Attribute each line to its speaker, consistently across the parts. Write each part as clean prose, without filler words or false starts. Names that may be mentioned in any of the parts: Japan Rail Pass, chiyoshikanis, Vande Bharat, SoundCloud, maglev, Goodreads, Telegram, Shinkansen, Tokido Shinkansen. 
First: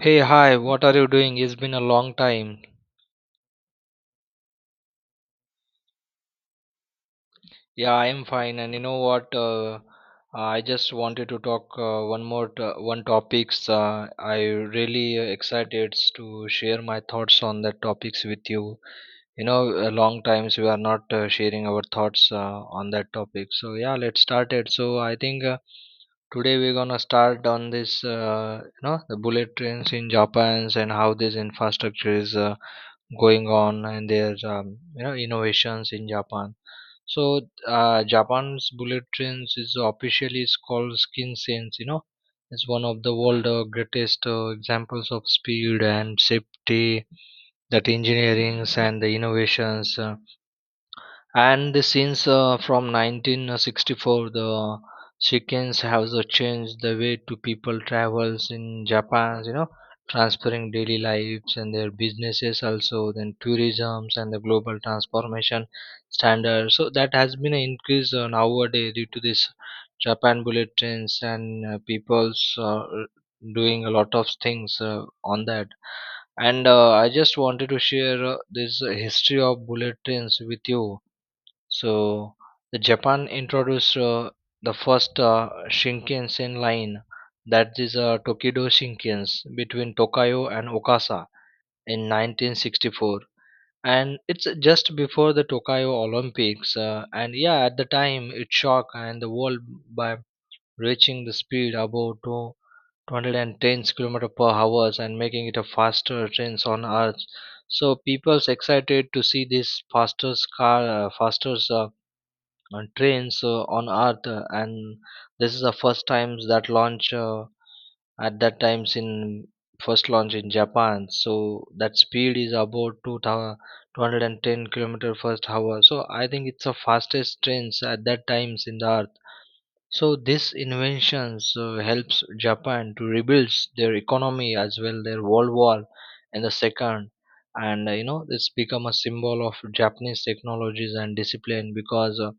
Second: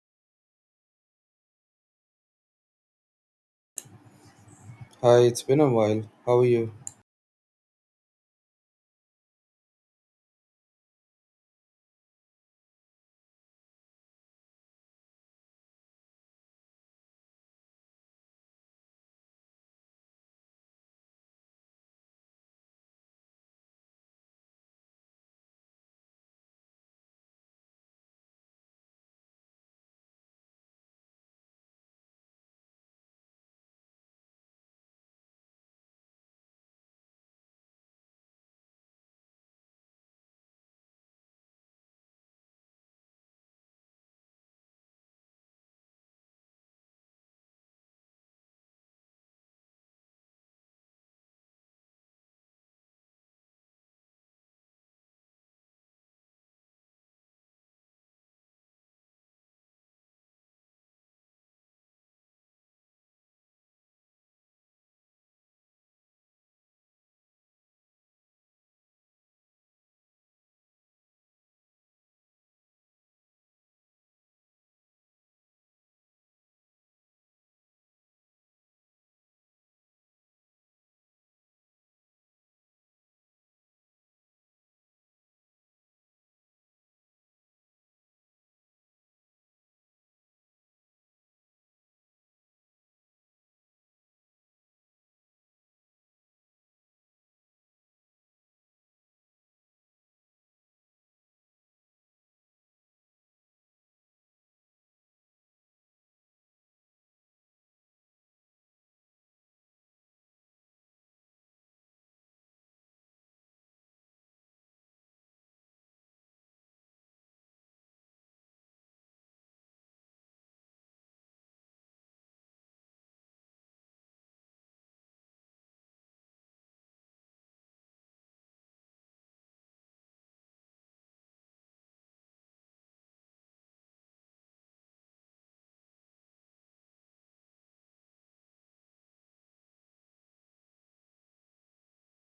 Speaker 1: Hey, hi, what are you doing? It's been a long time.
Speaker 2: Hi, it's been a while. How are you?
Speaker 1: Yeah, I'm fine. And you know what? I just wanted to talk one topics. I really excited to share my thoughts on that topics with you. You know, a long times we are not sharing our thoughts on that topic. So yeah, let's start it. So I think today we're gonna start on this. The bullet trains in Japan and how this infrastructure is. Going on and their innovations in Japan. So Japan's bullet trains is officially is called Skin Sense. It's one of the world greatest examples of speed and safety, that engineering and the innovations. And the since from 1964 the chickens have the changed the way to people travels in Japan, transferring daily lives and their businesses, also then tourisms and the global transformation standards. So that has been an increase nowadays due to this Japan bullet trains, and people's doing a lot of things on that. And I just wanted to share this history of bullet trains with you. So the Japan introduced the first Shinkansen line, that is Tokido Shinkansen between Tokayo and Okasa in 1964, and it's just before the Tokyo Olympics. And yeah, at the time it shocked and the world by reaching the speed above 210 kilometers per hours and making it a faster trains on earth. So people's excited to see this fastest car, fastest trains on earth, and this is the first times that launch at that times in first launch in Japan. So that speed is about 2,210 kilometer first hour. So I think it's the fastest trains at that times in the earth. So this inventions helps Japan to rebuild their economy, as well their world war in the second. And you know, it's become a symbol of Japanese technologies and discipline, because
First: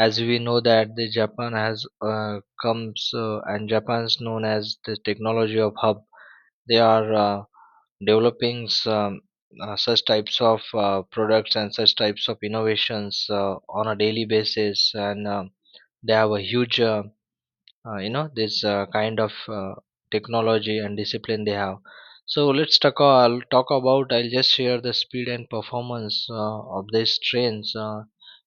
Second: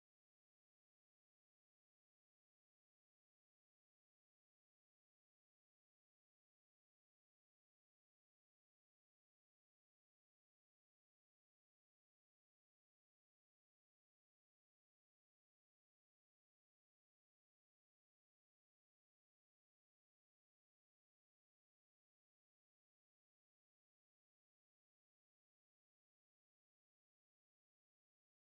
Speaker 1: as we know that the Japan has comes, and Japan's known as the technology of hub. They are developing some, such types of products and such types of innovations on a daily basis. And they have a huge this kind of technology and discipline they have. So let's talk I'll talk about, I'll just share the speed and performance of these trains.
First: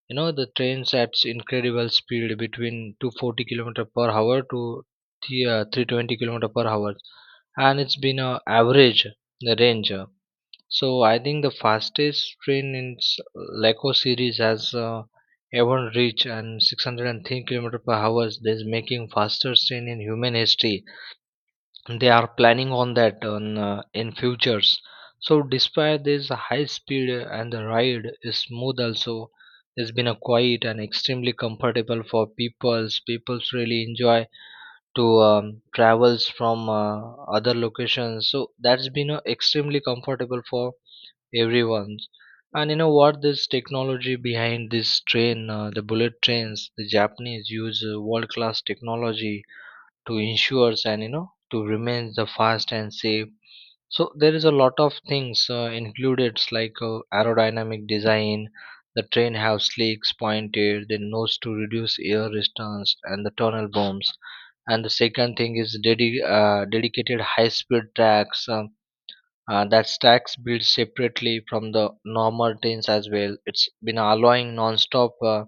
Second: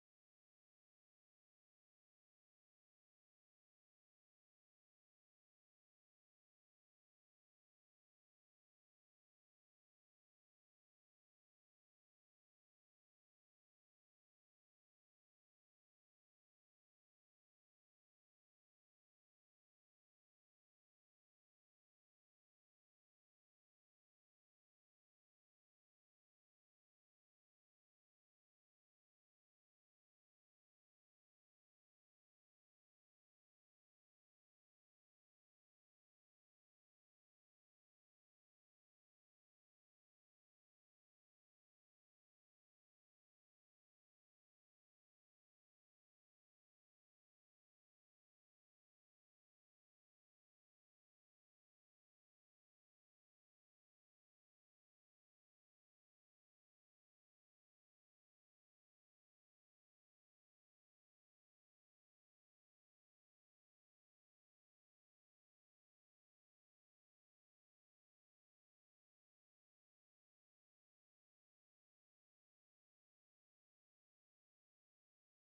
Speaker 1: You know, the trains at incredible speed between 240 kilometer per hour to 320 kilometer per hour, and it's been a average, the range. So I think the fastest train in Leco series has ever reached and 610 km per hour. This making fastest train in human history. They are planning on that on, in futures. So despite this high speed and the ride is smooth also. It's been a quiet and extremely comfortable for peoples. Peoples really enjoy to travels from other locations. So that's been extremely comfortable for everyone's. And you know what, this technology behind this train, the bullet trains, the Japanese use world class technology to ensure, and you know, to remain the fast and safe. So there is a lot of things included, like aerodynamic design. The train have slicks pointed the nose to reduce air resistance and the tunnel bombs. And the second thing is dedicated high speed tracks, that stacks build separately from the normal trains as well. It's been allowing non-stop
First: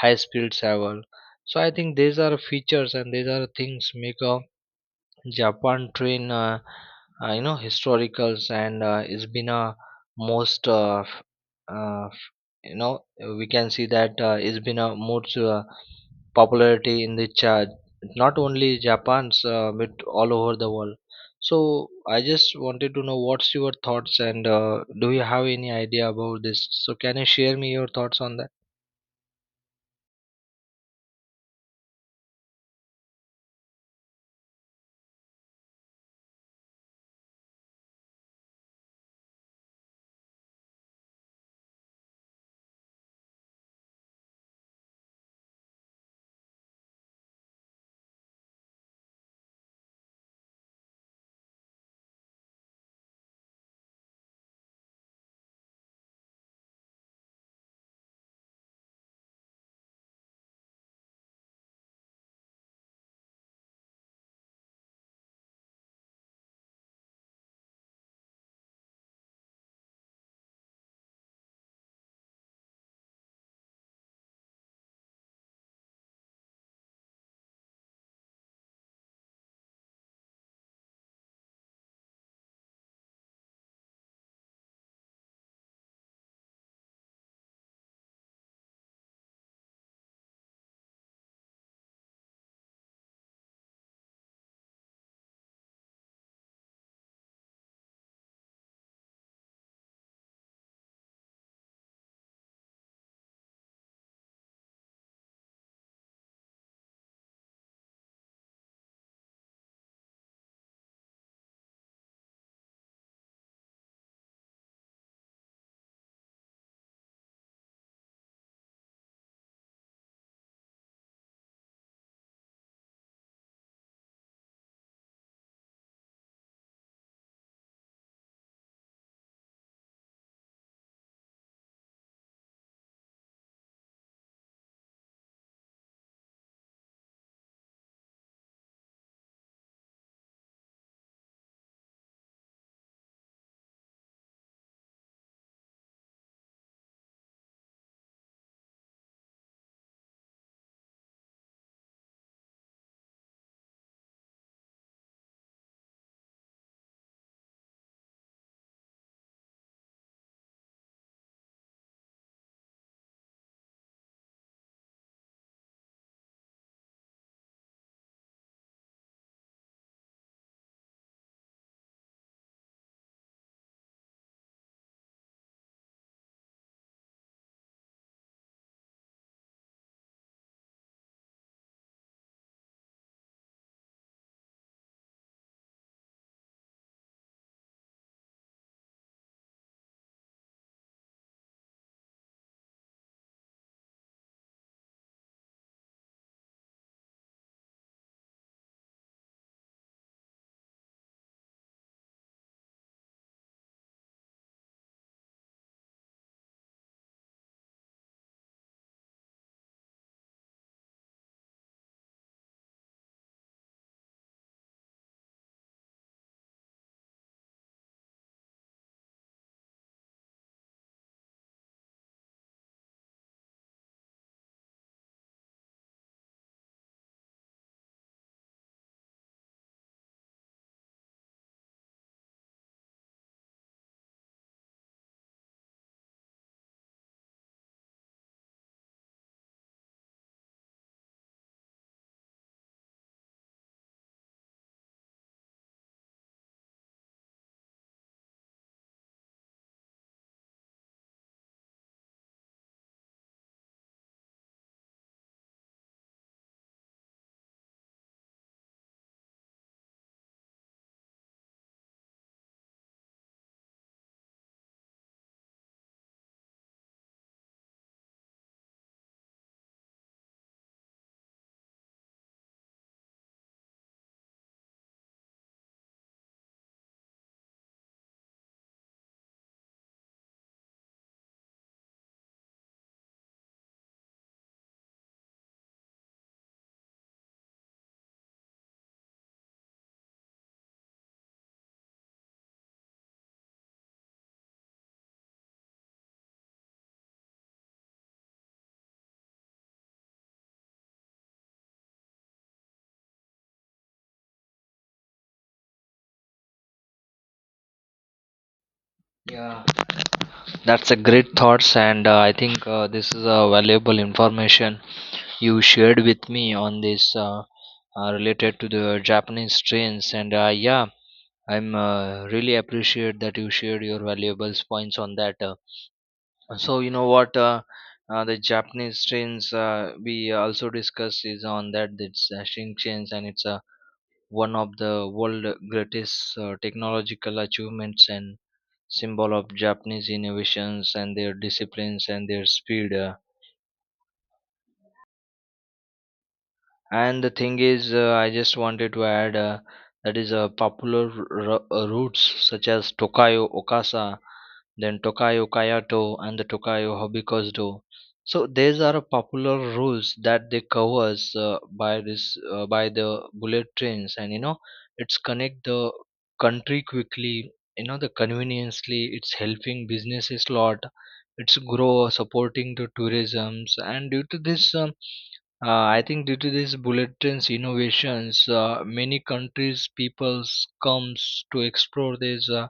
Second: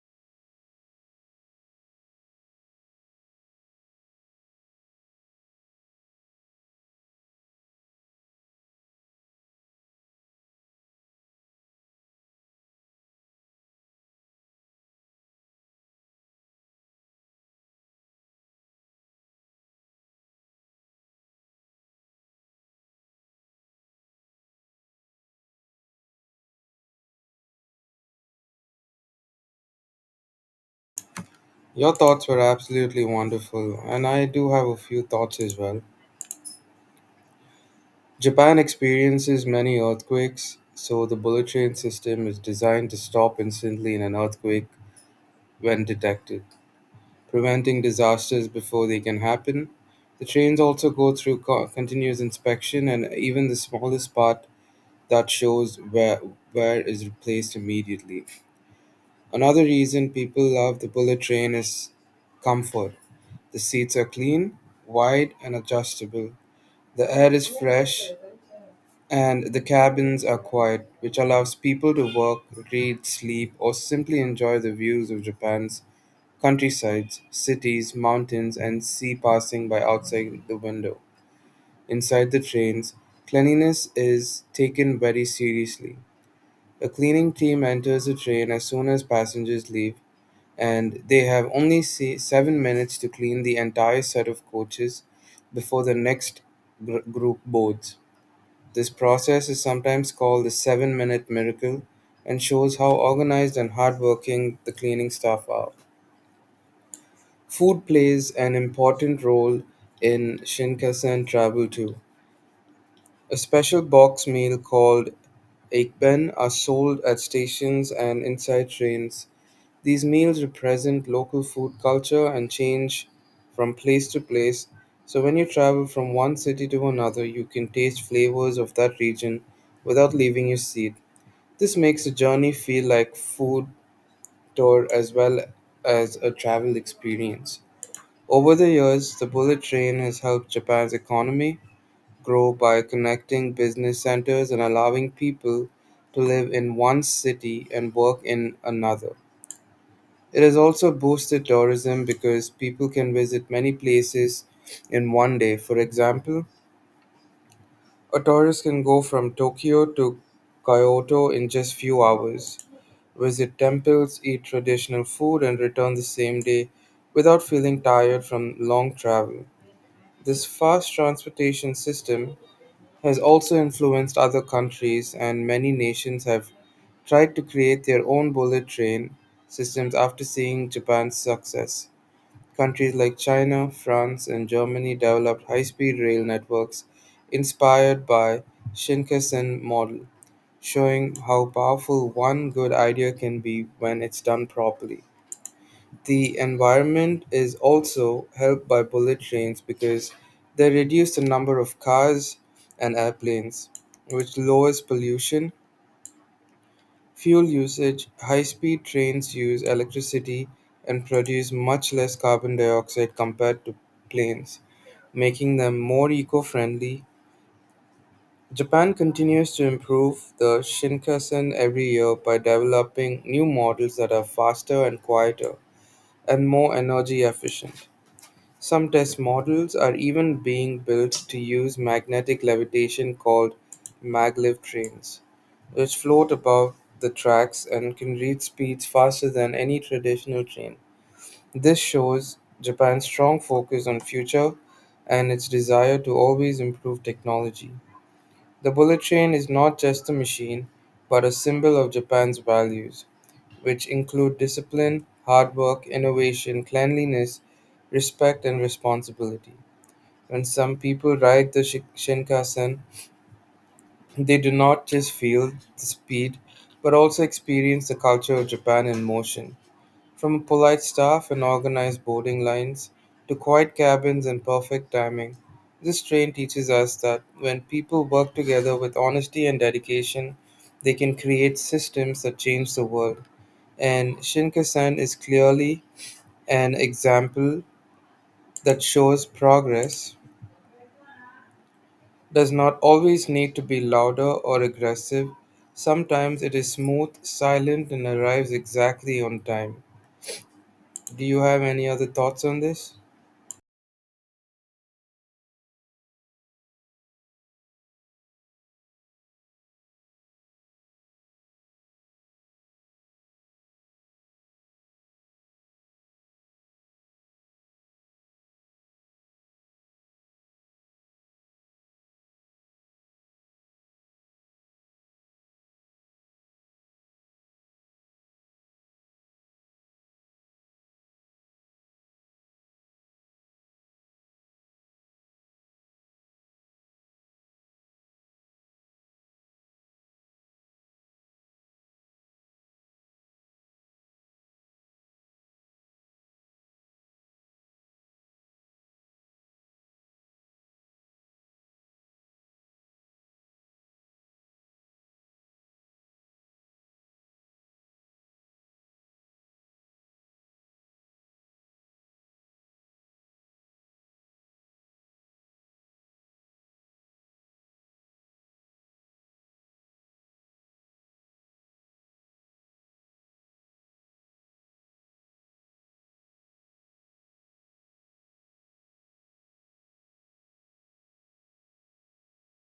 Speaker 1: high-speed travel. So I think these are features and these are things make a Japan train, you know, historicals. And it's been a most, uh, f- you know, we can see that it's been a most popularity in the chat, not only Japan's, but all over the world. So I just wanted to know what's your thoughts, and do you have any idea about this? So can you share me your thoughts on that?
Speaker 2: Your thoughts were absolutely wonderful, and I do have a few thoughts as well. Japan experiences many earthquakes, so the bullet train system is designed to stop instantly in an earthquake when detected, preventing disasters before they can happen. The trains also go through continuous inspection, and even the smallest part that shows where is replaced immediately. Another reason people love the bullet train is comfort. The seats are clean, wide, and adjustable. The air is fresh, and the cabins are quiet, which allows people to work, read, sleep, or simply enjoy the views of Japan's countrysides, cities, mountains, and sea passing by outside the window. Inside the trains, cleanliness is taken very seriously. A cleaning team enters the train as soon as passengers leave, and they have only 7 minutes to clean the entire set of coaches before the next group boards. This process is sometimes called the seven-minute miracle and shows how organized and hardworking the cleaning staff are. Food plays an important role in Shinkansen travel too. A special box meal called Ekben are sold at stations and inside trains. These meals represent local food culture and change from place to place. So when you travel from one city to another, you can taste flavors of that region without leaving your seat. This makes the journey feel like food tour as well as a travel experience. Over the years, the bullet train has helped Japan's economy grow by connecting business centers and allowing people to live in one city and work in another. It has also boosted tourism because people can visit many places in one day. For example, a tourist can go from Tokyo to Kyoto in just few hours, visit temples, eat traditional food, and return the same day without feeling tired from long travel. This fast transportation system has also influenced other countries, and many nations have tried to create their own bullet train systems after seeing Japan's success. Countries like China, France, and Germany developed high-speed rail networks inspired by Shinkansen model, showing how powerful one good idea can be when it's done properly. The environment is also helped by bullet trains because they reduce the number of cars and airplanes, which lowers pollution. Fuel usage: high speed trains use electricity and produce much less carbon dioxide compared to planes, making them more eco friendly. Japan continues to improve the Shinkansen every year by developing new models that are faster and quieter and more energy efficient. Some test models are even being built to use magnetic levitation, called maglev trains, which float above the tracks and can reach speeds faster than any traditional train. This shows Japan's strong focus on future and its desire to always improve technology. The bullet train is not just a machine, but a symbol of Japan's values, which include discipline, hard work, innovation, cleanliness, respect, and responsibility. When some people ride the Shinkansen, they do not just feel the speed, but also experience the culture of Japan in motion. From polite staff and organized boarding lines to quiet cabins and perfect timing, this train teaches us that when people work together with honesty and dedication, they can create systems that change the world. And Shinkansen is clearly an example that shows progress does not always need to be louder or aggressive. Sometimes it is smooth, silent, and arrives exactly on time. Do you have any other thoughts on this?
Speaker 1: Yeah, that's a great thoughts, and I think this is a valuable information you shared with me on this, related to the Japanese trains. And yeah, I'm really appreciate that you shared your valuable points on that. So you know what, the Japanese trains, we also discussed is on that. It's Shinkansen, and it's one of the world greatest technological achievements and symbol of Japanese innovations and their disciplines and their speed. And the thing is, I just wanted to add that is popular routes such as Tokayo Okasa, then Tokayo Kayato, and the Tokayo Hobikozudo. So these are popular routes that they covers by the bullet trains. And you know, it's connect the country quickly, you know, the conveniently. It's helping businesses lot. It's grow supporting the tourisms, and due to this. I think due to this bullet trains innovations, many countries peoples comes to explore these uh,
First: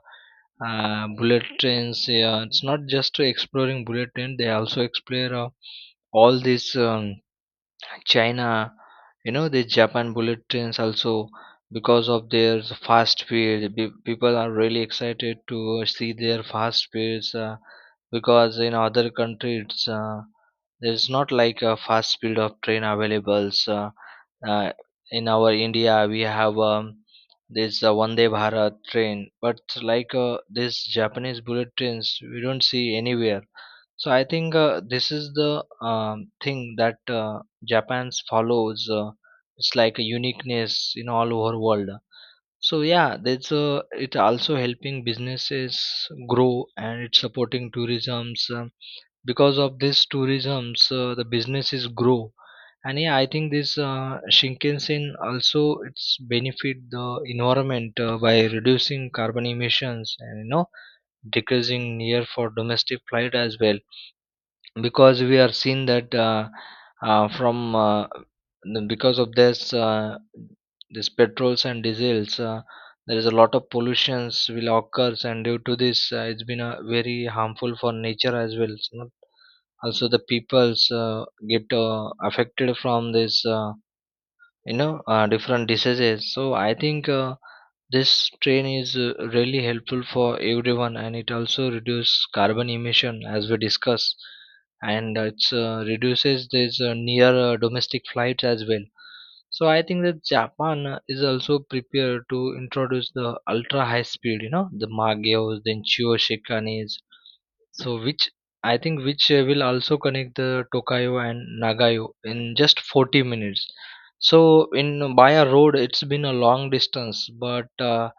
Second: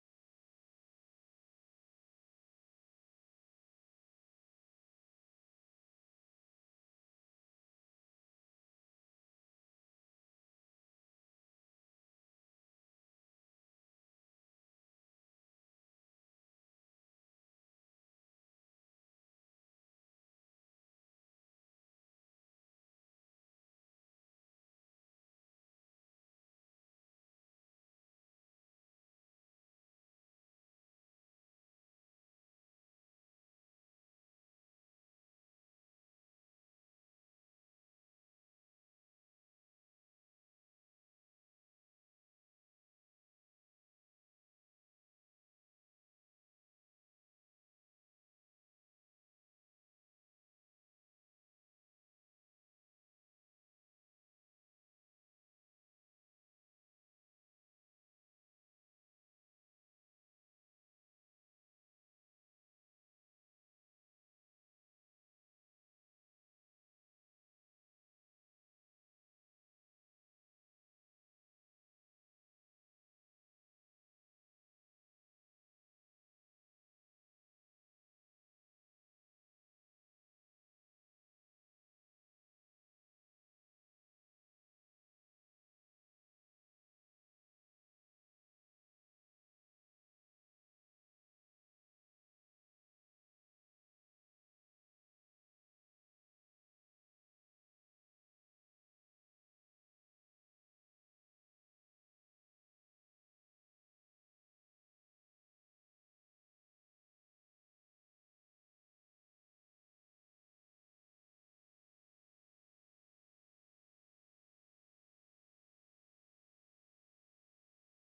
Speaker 1: uh, bullet trains. Yeah, it's not just to exploring bullet train; they also explore all these China, you know, the Japan bullet trains also, because of their fast speed. People are really excited to see their fast speeds, because in other countries. There's not like a fast speed of train available. So, uh, in our India we have this Vande Bharat train, but like this Japanese bullet trains, we don't see anywhere. So I think this is the thing that Japan follows. It's like a uniqueness in all over world. So yeah, that's it also helping businesses grow, and it's supporting tourism's. Because of this tourisms, the businesses grow. And yeah, I think this Shinkansen also, it's benefit the environment by reducing carbon emissions, and you know, decreasing near for domestic flight as well, because we are seeing that uh, from uh, because of this this petrols and diesels, there is a lot of pollutions will occurs, and due to this it's been a very harmful for nature as well. You know, also the peoples get affected from this, different diseases. So I think this train is really helpful for everyone, and it also reduces carbon emission, as we discuss. And it's reduces this near domestic flights as well. So I think that Japan is also prepared to introduce the ultra high speed, you know, the magios then chiyoshikanis, so which I think which will also connect the Tokayo and Nagayo in just 40 minutes. So in by a road it's been a long distance, but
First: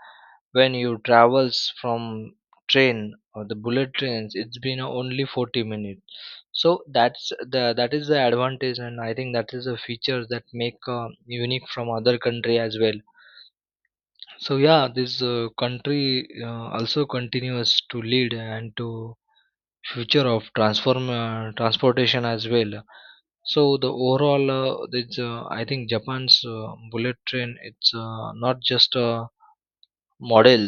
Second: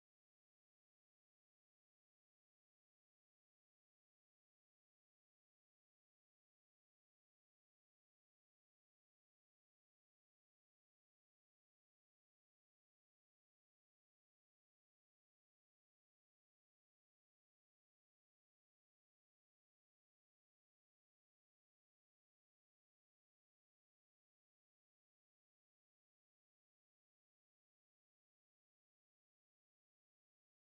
Speaker 1: when you travels from train or the bullet trains, it's been only 40 minutes. So that's the that is the advantage. And I think that is a feature that make unique from other country as well. So yeah, this country also continues to lead and to future of transform transportation as well. So the overall, it's, I think Japan's bullet train, it's not just a model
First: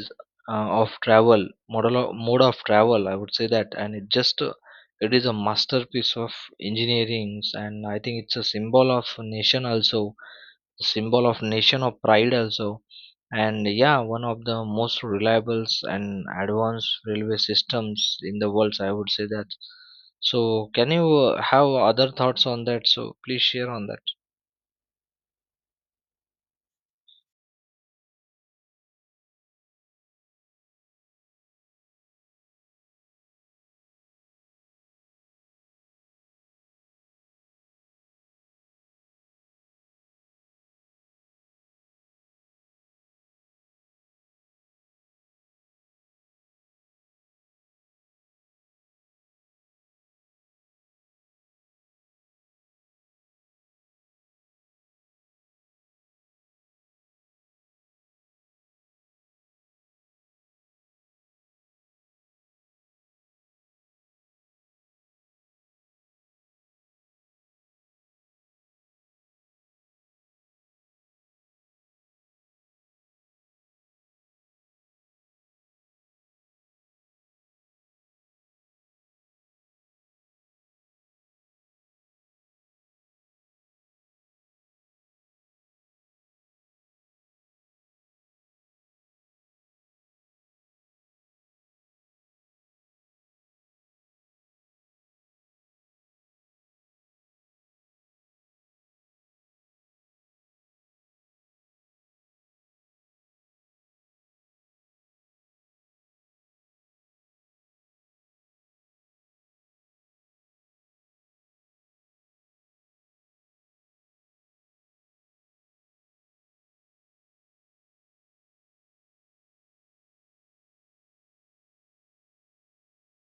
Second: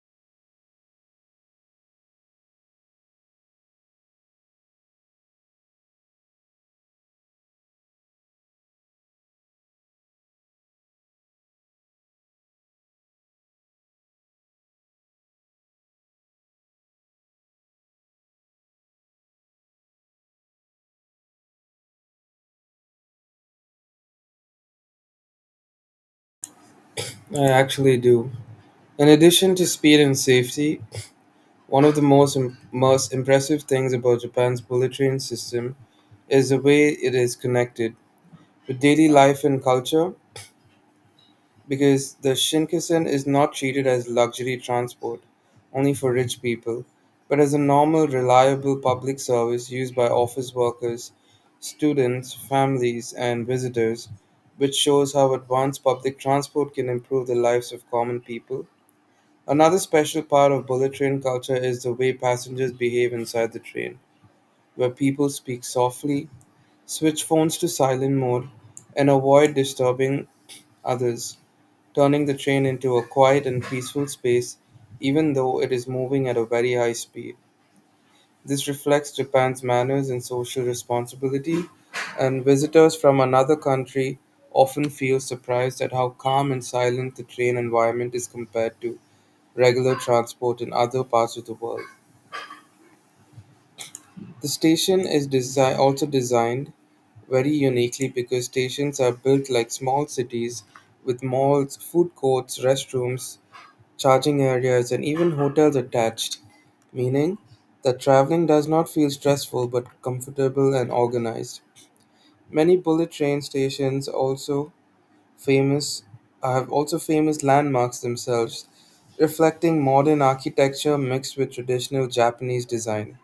Speaker 1: of travel, model of, mode of travel, I would say that. And it just it is a masterpiece of engineering. And I think it's a symbol of nation also, symbol of nation of pride also, and yeah, one of the most reliable and advanced railway systems in the world, I would say that. So can you have other thoughts on that? So please share on that.
Speaker 2: I actually do. In addition to speed and safety, one of the most impressive things about Japan's bullet train system is the way it is connected with daily life and culture, because the Shinkansen is not treated as luxury transport only for rich people, but as a normal, reliable public service used by office workers, students, families, and visitors, which shows how advanced public transport can improve the lives of common people. Another special part of bullet train culture is the way passengers behave inside the train, where people speak softly, switch phones to silent mode, and avoid disturbing others, turning the train into a quiet and peaceful space even though it is moving at a very high speed. This reflects Japan's manners and social responsibility, and visitors from another country often feel surprised at how calm and silent the train environment is compared to regular transport in other parts of the world. The station is desi also designed very uniquely, because stations are built like small cities with malls, food courts, restrooms, charging areas, and even hotels attached, meaning that traveling does not feel stressful but comfortable and organized. Many bullet train stations also famous have also famous landmarks themselves, reflecting modern architecture mixed with traditional Japanese design.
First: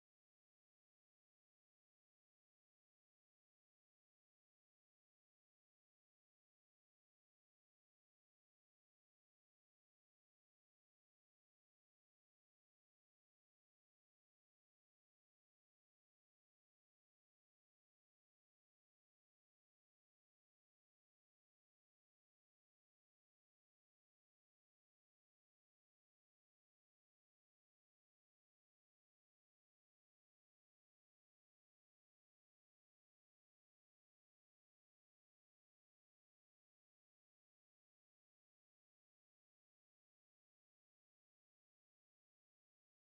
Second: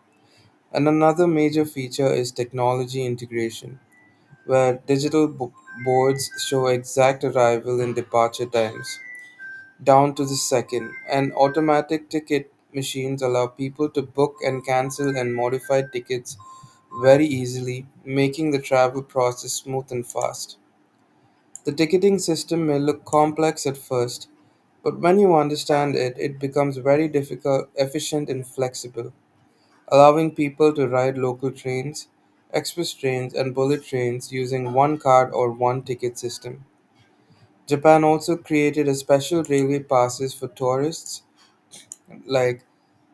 Speaker 2: And another major feature is technology integration, where digital boards show exact arrival and departure times down to the second, and automatic ticket machines allow people to book and cancel and modify tickets very easily, making the travel process smooth and fast. The ticketing system may look complex at first, but when you understand it, it becomes very difficult, efficient, and flexible, allowing people to ride local trains, express trains, and bullet trains using one card or one ticket system. Japan also created a special railway passes for tourists, like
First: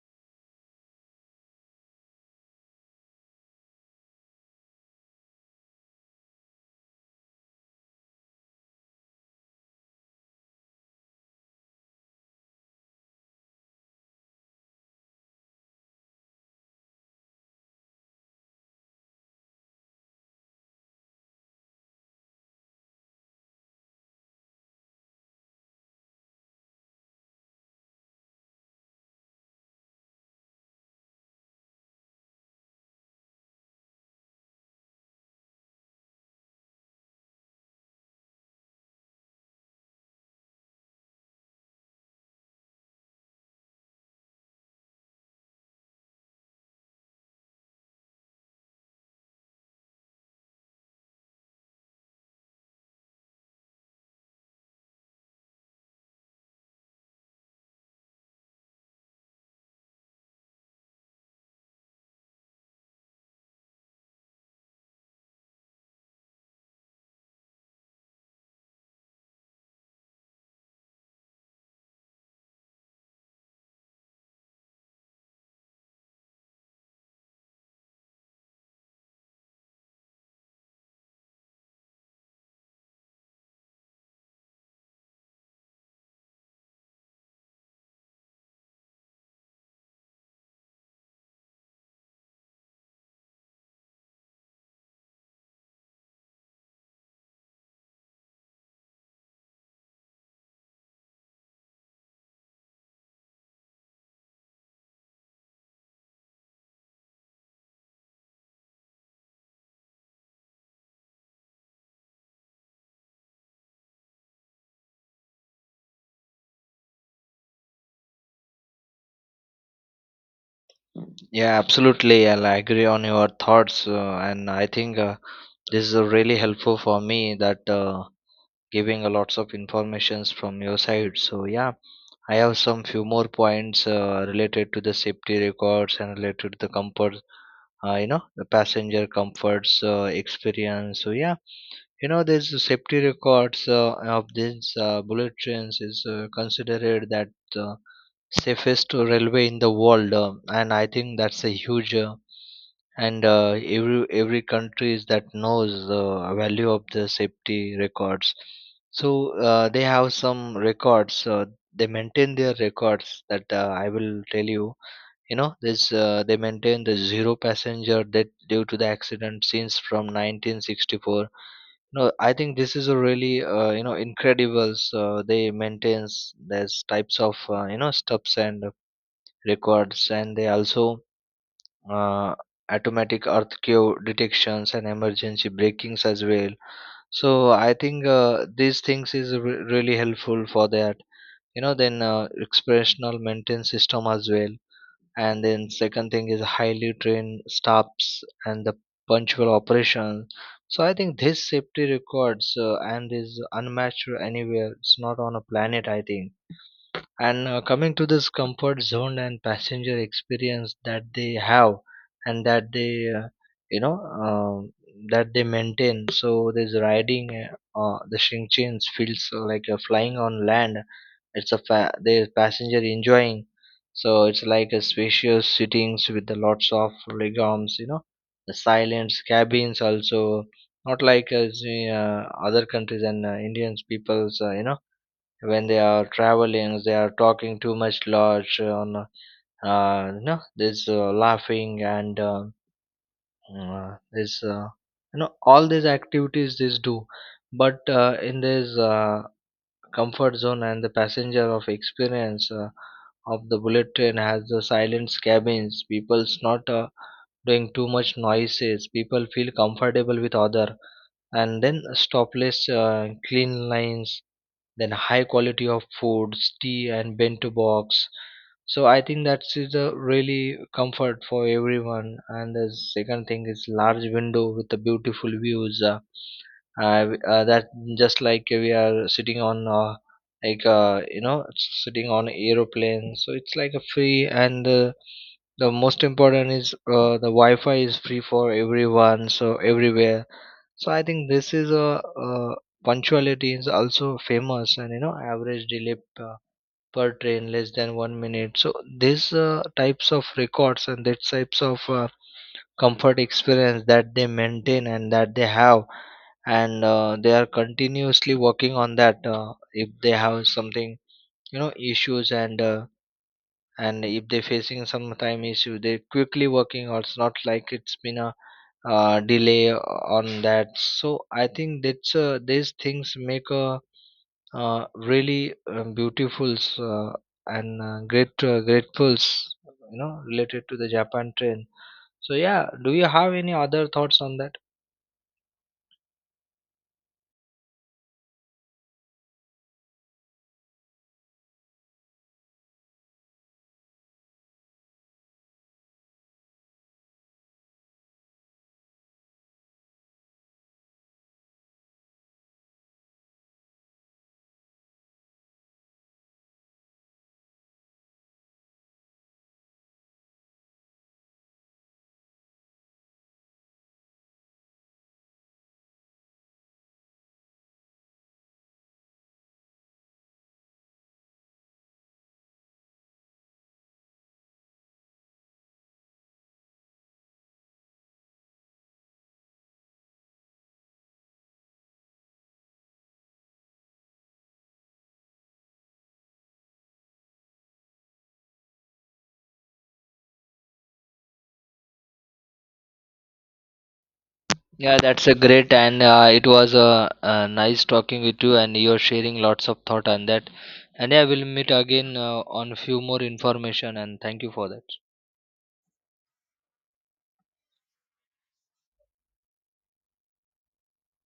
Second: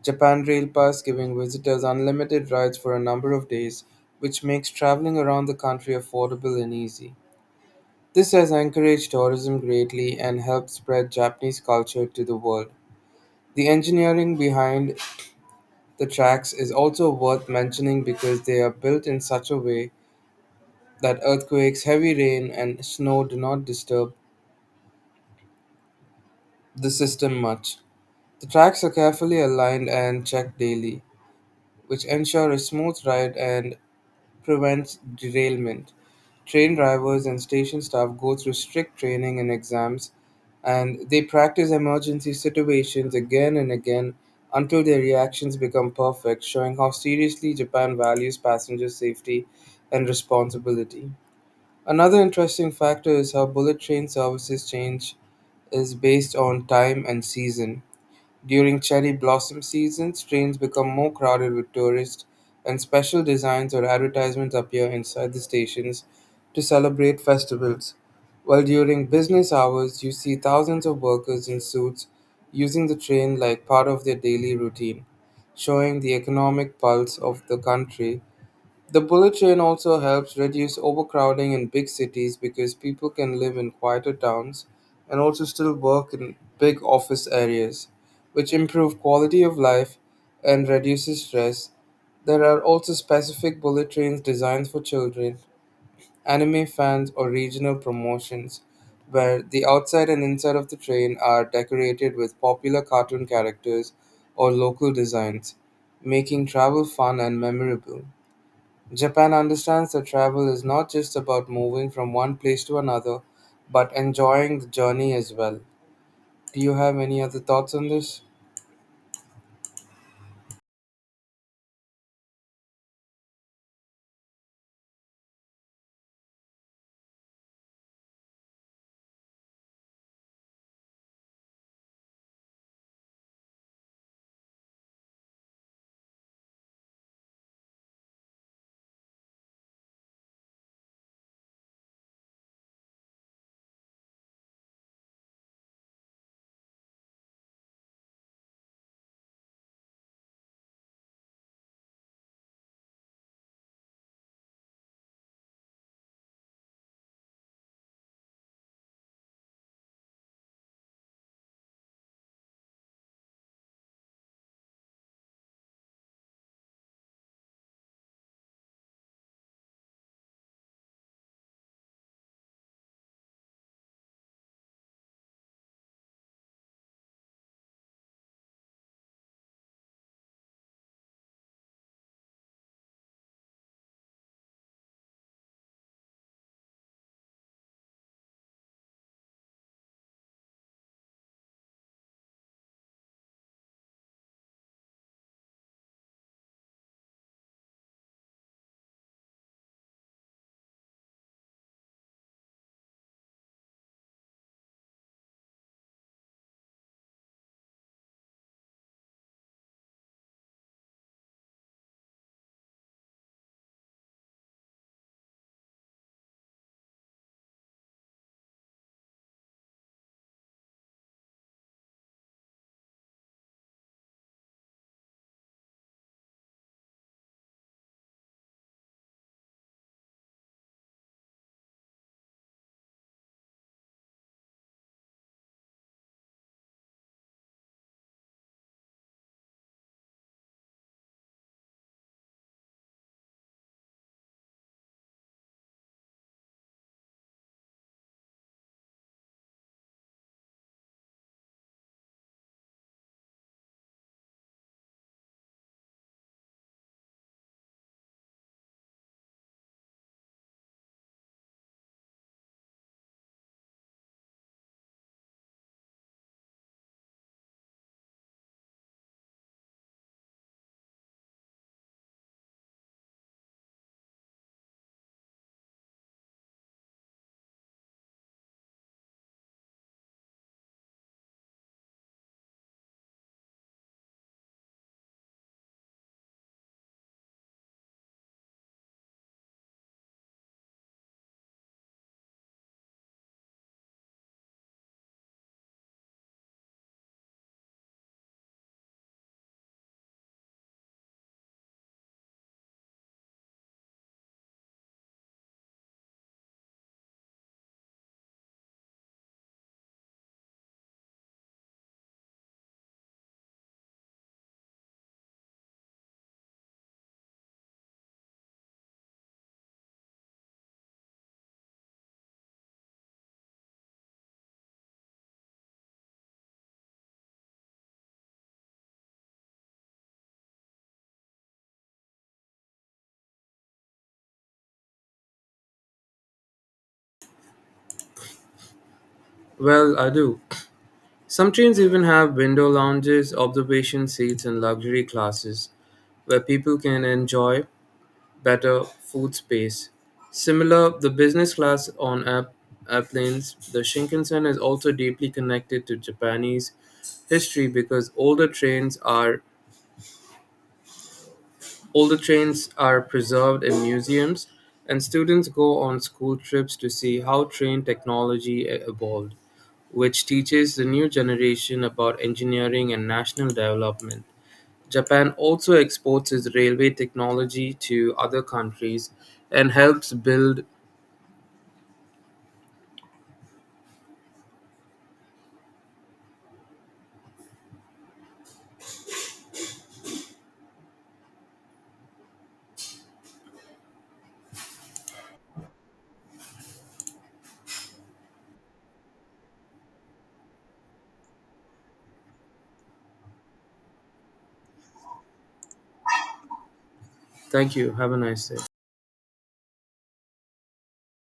Speaker 2: Japan Rail Pass, giving visitors unlimited rides for a number of days, which makes traveling around the country affordable and easy. This has encouraged tourism greatly and helped spread Japanese culture to the world. The engineering behind the tracks is also worth mentioning because they are built in such a way that earthquakes, heavy rain, and snow do not disturb the system much. The tracks are carefully aligned and checked daily, which ensure a smooth ride and prevents derailment. Train drivers and station staff go through strict training and exams, and they practice emergency situations again and again until their reactions become perfect, showing how seriously Japan values passenger safety and responsibility. Another interesting factor is how bullet train services change is based on time and season. During cherry blossom season, trains become more crowded with tourists, and special designs or advertisements appear inside the stations to celebrate festivals. While during business hours, you see thousands of workers in suits using the train like part of their daily routine, showing the economic pulse of the country. The bullet train also helps reduce overcrowding in big cities, because people can live in quieter towns and also still work in big office areas, which improve quality of life and reduces stress. There are also specific bullet trains designed for children, anime fans, or regional promotions, where the outside and inside of the train are decorated with popular cartoon characters or local designs, making travel fun and memorable. Japan understands that travel is not just about moving from one place to another, but enjoying the journey as well. Do you have any other thoughts on this?
Speaker 1: Yeah, absolutely. I'll agree on your thoughts, and I think this is really helpful for me, that giving a lots of informations from your side. So yeah, I have some few more points related to the safety records and related to the comfort, you know, the passenger comforts experience. So yeah, you know, there's a safety records of these bullet trains, is considered that uh, safest railway in the world, and I think that's a huge. Uh, and uh, every every countries that knows the value of the safety records. So they have some records, they maintain their records that, I will tell you. You know, this they maintain the zero passenger death due to the accident since from 1964. No, I think this is a really you know, incredible. So they maintains these types of you know, stops and records. And they also uh, automatic earthquake detections and emergency breakings as well. So I think these things is really helpful for that. You know, then expressional maintenance system as well. And then second thing is highly trained staffs and the punctual operation. So I think this safety records and is unmatched anywhere. It's not on a planet, I think. And coming to this comfort zone and passenger experience that they have, and that they you know um, that they maintain. So this riding the chains feels like flying on land. It's a there's passenger enjoying. So it's like a spacious sittings with the lots of legumes, you know, the silence cabins also, not like as the, other countries, and Indians peoples, you know, when they are traveling they are talking too much large on, you know, this laughing, and this you know, all these activities these do. But in this comfort zone and the passenger of experience of the bullet train has the silent cabins, people's not doing too much noises, people feel comfortable with other. And then stopless clean lines, then high quality of foods, tea and bento box. So I think that's a really comfort for everyone. And the second thing is large window with the beautiful views, that just like we are sitting on like you know sitting on aeroplane. So it's like a free, and the most important is the wi-fi is free for everyone, so everywhere. So I think this is a, uh punctuality is also famous. And you know, average delay per train less than 1 minute. So these types of records and these types of comfort experience that they maintain and that they have, and they are continuously working on that. If they have something, you know, issues, and if they facing some time issue, they quickly working. Or it's not like it's been a delay on that. So I think that's these things make a really beautiful, and great grateful, you know, related to the Japan train. So yeah, do you have any other thoughts on that?
Speaker 2: Well, I do. Some trains even have window lounges, observation seats, and luxury classes where people can enjoy better food space. Similar, the business class on airplanes, the Shinkansen is also deeply connected to Japanese history because Older trains are preserved in museums, and students go on school trips to see how train technology evolved, which teaches the new generation about engineering and national development. Japan also exports its railway technology to other countries and helps build.
Speaker 1: Yeah, that's a great, and it was nice talking with you, and you're sharing lots of thought on that. And yeah, we'll meet again on few more information, and thank you for that.
Speaker 2: Thank you. Have a nice day.